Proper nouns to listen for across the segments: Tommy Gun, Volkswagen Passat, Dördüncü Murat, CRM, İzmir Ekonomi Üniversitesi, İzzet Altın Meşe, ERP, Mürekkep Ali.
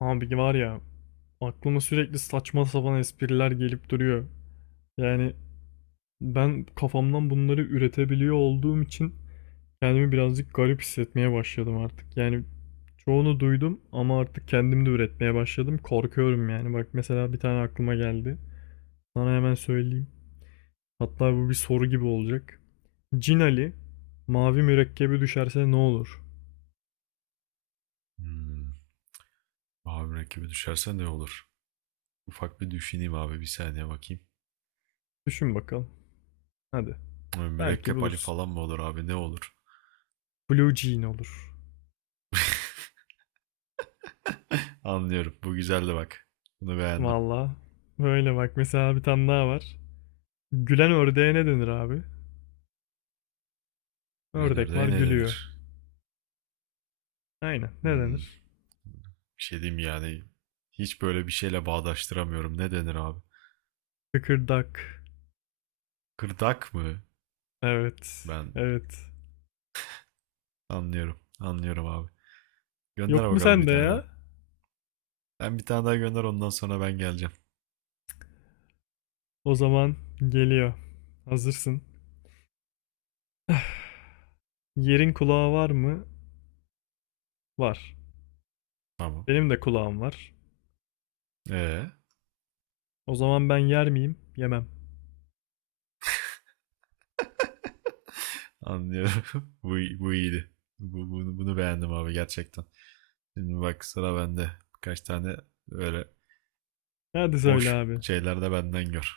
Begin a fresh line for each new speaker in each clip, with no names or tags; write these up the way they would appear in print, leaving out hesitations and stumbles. Abi var ya aklıma sürekli saçma sapan espriler gelip duruyor. Yani ben kafamdan bunları üretebiliyor olduğum için kendimi birazcık garip hissetmeye başladım artık. Yani çoğunu duydum ama artık kendim de üretmeye başladım. Korkuyorum yani. Bak mesela bir tane aklıma geldi. Sana hemen söyleyeyim. Hatta bu bir soru gibi olacak. Cin Ali mavi mürekkebi düşerse ne olur?
Hmm. Abi rakibi düşerse ne olur? Ufak bir düşüneyim abi bir saniye bakayım.
Düşün bakalım. Hadi.
Ay,
Belki
Mürekkep Ali
bulursun.
falan mı olur abi ne olur?
Blue Jean olur.
Anlıyorum. Bu güzeldi bak. Bunu beğendim.
Valla. Böyle bak mesela bir tane daha var. Gülen ördeğe ne denir abi? Ördek var
Planörde ne
gülüyor.
denir?
Aynen. Ne
Hmm.
denir?
Bir şey diyeyim yani. Hiç böyle bir şeyle bağdaştıramıyorum. Ne denir abi?
Kıkırdak.
Kırdak mı?
Evet.
Ben
Evet.
anlıyorum. Anlıyorum abi. Gönder
Yok mu
bakalım bir
sende
tane
ya?
daha. Ben bir tane daha gönder ondan sonra ben geleceğim.
O zaman geliyor. Hazırsın. Yerin kulağı var mı? Var.
Tamam.
Benim de kulağım var.
Ee,
O zaman ben yer miyim? Yemem.
anlıyorum. Bu iyiydi. Bu, bunu beğendim abi gerçekten. Şimdi bak sıra bende. Birkaç tane böyle
Hadi söyle
boş
abi.
şeyler de benden gör.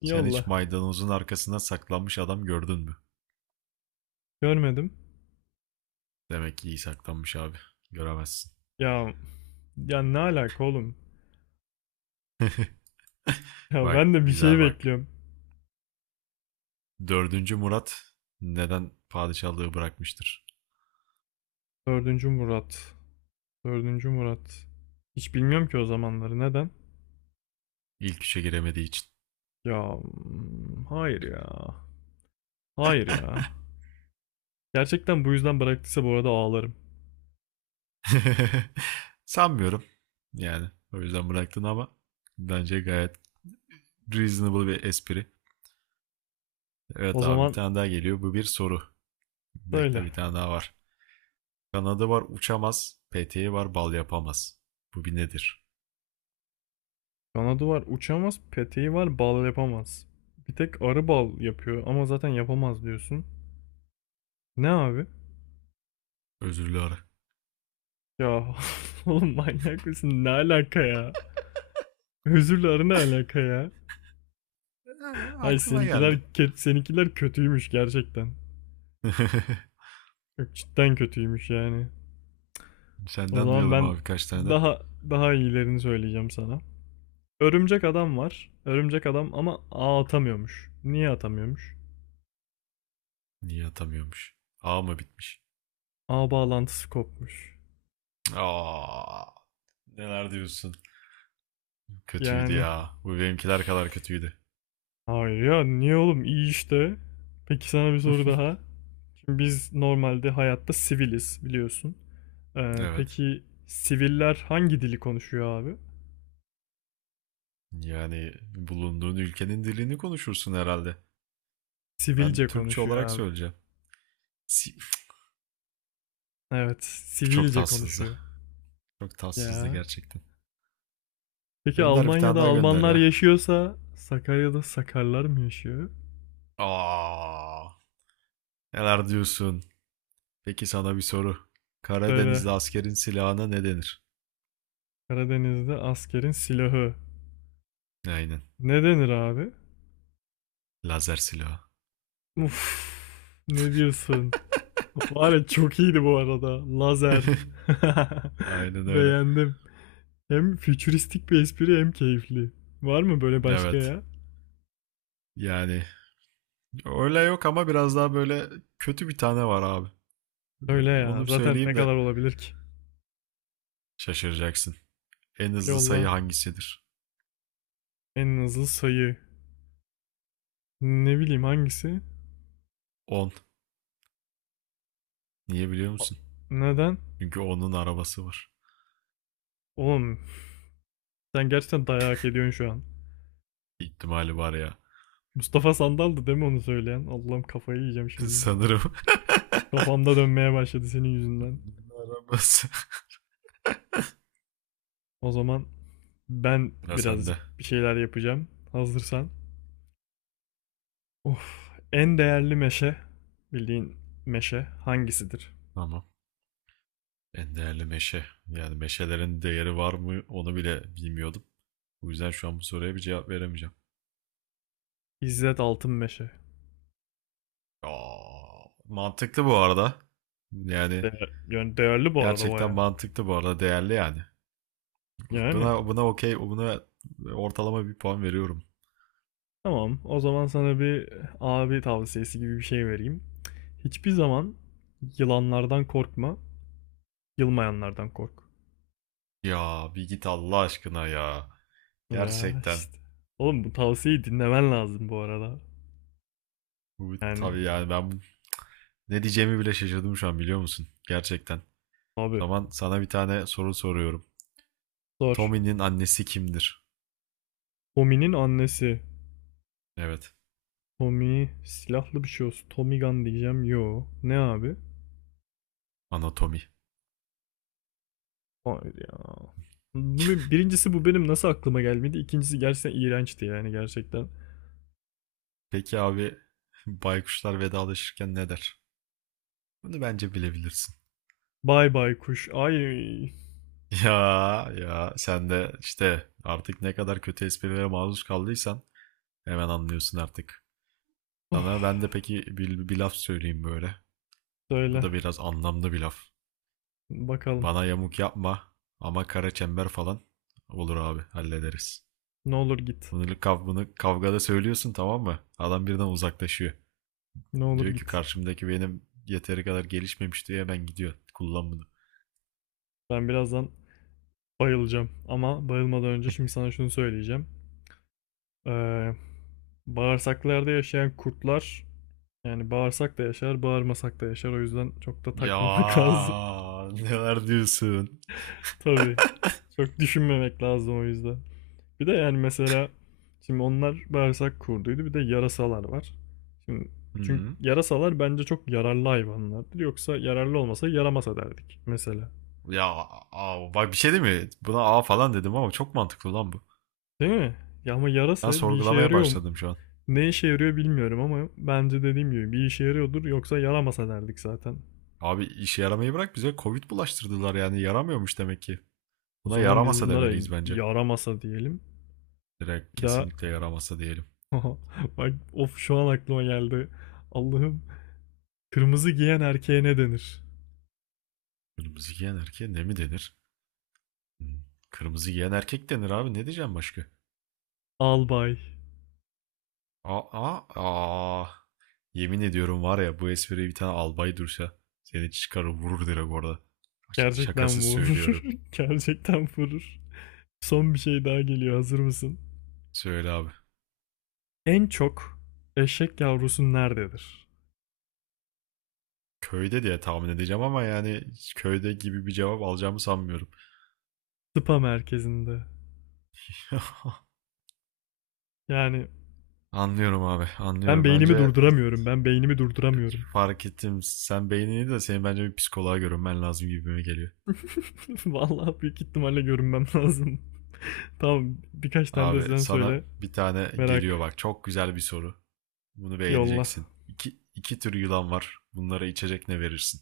Sen hiç
Yolla.
maydanozun arkasına saklanmış adam gördün mü?
Görmedim.
Demek ki iyi saklanmış abi. Göremezsin.
Ya ya ne alaka oğlum? Ya
Bak
ben de bir şey
güzel bak.
bekliyorum.
Dördüncü Murat neden padişahlığı bırakmıştır?
Dördüncü Murat. Dördüncü Murat. Hiç bilmiyorum ki o zamanları. Neden?
İlk üçe giremediği için.
Ya hayır ya. Hayır ya. Gerçekten bu yüzden bıraktıysa bu arada ağlarım.
Sanmıyorum. Yani o yüzden bıraktın ama bence gayet reasonable bir espri.
O
Evet abi bir
zaman
tane daha geliyor. Bu bir soru.
söyle.
Bekle bir tane daha var. Kanadı var uçamaz. Peteği var bal yapamaz. Bu bir nedir?
Kanadı var uçamaz, peteği var bal yapamaz. Bir tek arı bal yapıyor ama zaten yapamaz diyorsun. Ne abi?
Özürlü ara.
Ya oğlum manyak mısın? Ne alaka ya? Özürle arı ne alaka ya?
Ee,
Ay
aklıma
seninkiler,
geldi.
seninkiler kötüymüş gerçekten. Yok cidden kötüymüş yani. O
Senden
zaman
duyalım
ben
abi kaç tane.
daha daha iyilerini söyleyeceğim sana. Örümcek adam var. Örümcek adam ama ağ atamıyormuş. Niye atamıyormuş?
Niye atamıyormuş? A mı bitmiş?
Ağ bağlantısı kopmuş.
Aa, neler diyorsun? Kötüydü
Yani
ya. Bu benimkiler kadar kötüydü.
hayır ya niye oğlum iyi işte. Peki sana bir soru daha. Şimdi biz normalde hayatta siviliz biliyorsun.
evet.
Peki siviller hangi dili konuşuyor abi?
Yani bulunduğun ülkenin dilini konuşursun herhalde. Ben
Sivilce
Türkçe
konuşuyor
olarak
abi.
söyleyeceğim. Si-
Evet,
Çok
sivilce
tatsızdı.
konuşuyor.
Çok tatsızdı
Ya.
gerçekten.
Peki
Gönder bir tane
Almanya'da
daha gönder
Almanlar
ya.
yaşıyorsa Sakarya'da Sakarlar mı yaşıyor?
Aa, neler diyorsun? Peki sana bir soru.
Söyle.
Karadenizli askerin silahına ne denir?
Karadeniz'de askerin silahı.
Aynen.
Ne denir abi?
Lazer silahı.
Uf, ne diyorsun? Var ya çok iyiydi bu arada. Lazer.
Aynen öyle.
Beğendim. Hem fütüristik bir espri hem keyifli. Var mı böyle başka
Evet.
ya?
Yani öyle yok ama biraz daha böyle kötü bir tane var abi.
Söyle
Böyle, onu
ya.
bir
Zaten ne
söyleyeyim de
kadar olabilir ki?
şaşıracaksın. En hızlı sayı
Yolla.
hangisidir?
En hızlı sayı. Ne bileyim hangisi?
10. Niye biliyor
A-
musun?
Neden?
Çünkü onun arabası var.
Oğlum sen gerçekten dayak ediyorsun şu an.
İhtimali var ya.
Mustafa Sandal'dı değil mi onu söyleyen? Allah'ım kafayı yiyeceğim şimdi.
Sanırım.
Kafamda dönmeye başladı senin yüzünden.
Onun arabası.
O zaman ben
Ya sende.
birazcık bir şeyler yapacağım. Hazırsan. Of, en değerli meşe, bildiğin meşe hangisidir?
Tamam. En değerli meşe. Yani meşelerin değeri var mı onu bile bilmiyordum. Bu yüzden şu an bu soruya bir cevap veremeyeceğim.
İzzet Altın Meşe.
Aa, mantıklı bu arada. Yani
Yani değerli bu arada
gerçekten
baya.
mantıklı bu arada değerli yani. Buna
Yani.
buna okey, buna ortalama bir puan veriyorum.
Tamam, o zaman sana bir abi tavsiyesi gibi bir şey vereyim. Hiçbir zaman yılanlardan korkma, yılmayanlardan kork.
Ya bir git Allah aşkına ya.
Ya
Gerçekten.
işte. Oğlum bu tavsiyeyi dinlemen lazım bu arada.
Bu
Yani
tabii yani ben ne diyeceğimi bile şaşırdım şu an biliyor musun? Gerçekten. O
abi
zaman sana bir tane soru soruyorum.
zor.
Tommy'nin annesi kimdir?
Tommy'nin annesi.
Evet,
Tommy silahlı bir şey olsun. Tommy Gun diyeceğim. Yo. Ne abi?
anatomi.
Hayır ya. Birincisi bu benim nasıl aklıma gelmedi. İkincisi gerçekten iğrençti yani gerçekten.
Peki abi baykuşlar vedalaşırken ne der? Bunu bence bilebilirsin.
Bay bay kuş. Ay.
Ya ya sen de işte artık ne kadar kötü esprilere maruz kaldıysan hemen anlıyorsun artık. Sana ben
Ah,
de peki bir laf söyleyeyim böyle. Bu
söyle.
da biraz anlamlı bir laf.
Bakalım.
Bana yamuk yapma ama kara çember falan olur abi hallederiz.
Ne olur git.
Bunu, bunu kavgada söylüyorsun tamam mı? Adam birden uzaklaşıyor.
Ne olur
Diyor ki
git.
karşımdaki benim yeteri kadar gelişmemiş diye ben gidiyor. Kullan bunu.
Ben birazdan bayılacağım. Ama bayılmadan önce şimdi sana şunu söyleyeceğim. Ee, Bağırsaklarda yaşayan kurtlar yani bağırsak da yaşar, bağırmasak da yaşar. O yüzden çok da
Ya
takmamak lazım.
neler diyorsun?
Tabii. Çok düşünmemek lazım o yüzden. Bir de yani mesela şimdi onlar bağırsak kurduydu. Bir de yarasalar var. Şimdi çünkü
Hı.
yarasalar bence çok yararlı hayvanlardır. Yoksa yararlı olmasa yaramasa derdik mesela.
Ya aa, bak bir şey değil mi? Buna A falan dedim ama çok mantıklı lan bu.
Değil mi? Ya ama
Ben
yarasa bir işe
sorgulamaya
yarıyor mu?
başladım şu an.
Ne işe yarıyor bilmiyorum ama bence dediğim gibi bir işe yarıyordur yoksa yaramasa derdik zaten.
Abi işe yaramayı bırak bize Covid bulaştırdılar yani yaramıyormuş demek ki.
O
Buna
zaman biz
yaramasa
bunlara
demeliyiz bence.
yaramasa diyelim.
Direkt
Bir daha
kesinlikle yaramasa diyelim.
bak of şu an aklıma geldi. Allah'ım, kırmızı giyen erkeğe ne denir?
Kırmızı giyen erkeğe ne mi denir? Hı. Kırmızı giyen erkek denir abi ne diyeceğim başka?
Albay.
Aa, aa. Yemin ediyorum var ya bu espriyi bir tane albay dursa seni çıkarır vurur direkt orada.
Gerçekten
Şakasız
vurur.
söylüyorum.
Gerçekten vurur. Son bir şey daha geliyor. Hazır mısın?
Söyle abi.
En çok eşek yavrusu nerededir?
Köyde diye tahmin edeceğim ama yani köyde gibi bir cevap alacağımı sanmıyorum.
Spa merkezinde. Yani
Anlıyorum abi,
ben
anlıyorum.
beynimi
Bence
durduramıyorum. Ben beynimi durduramıyorum.
fark ettim. Sen beynini de senin bence bir psikoloğa görünmen lazım gibime geliyor.
Vallahi büyük ihtimalle görünmem lazım. Tamam, birkaç tane de
Abi
sen
sana
söyle.
bir tane geliyor
Merak.
bak. Çok güzel bir soru. Bunu
Yolla.
beğeneceksin. İki tür yılan var. Bunlara içecek ne verirsin?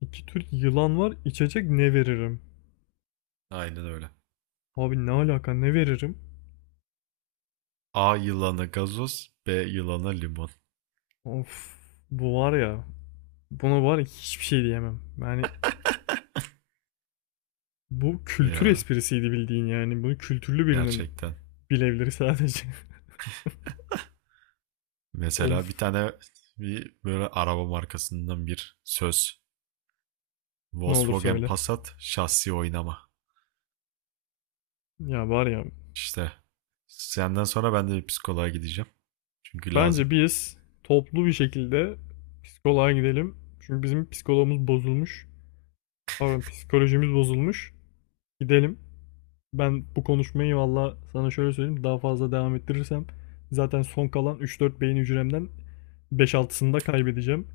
İki tür yılan var. İçecek ne veririm?
Aynen öyle.
Abi ne alaka ne veririm?
A yılanı gazoz, B yılanı limon.
Of bu var ya buna var ya hiçbir şey diyemem. Yani bu kültür
Ya
esprisiydi bildiğin yani. Bunu kültürlü birinin
gerçekten.
bilebilir sadece.
Mesela
Of,
bir tane bir böyle araba markasından bir söz.
ne olur
Volkswagen
söyle.
Passat şahsi oynama.
Ya var ya
İşte senden sonra ben de bir psikoloğa gideceğim. Çünkü lazım.
bence biz toplu bir şekilde psikoloğa gidelim. Çünkü bizim psikologumuz bozulmuş. Pardon psikolojimiz bozulmuş. Gidelim. Ben bu konuşmayı valla sana şöyle söyleyeyim. Daha fazla devam ettirirsem zaten son kalan üç dört beyin hücremden beş 6'sını da kaybedeceğim.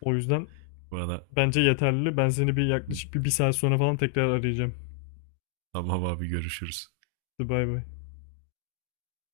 O yüzden
Bana
bence yeterli. Ben seni bir yaklaşık bir saat sonra falan tekrar arayacağım.
tamam abi görüşürüz.
Hadi bay bay.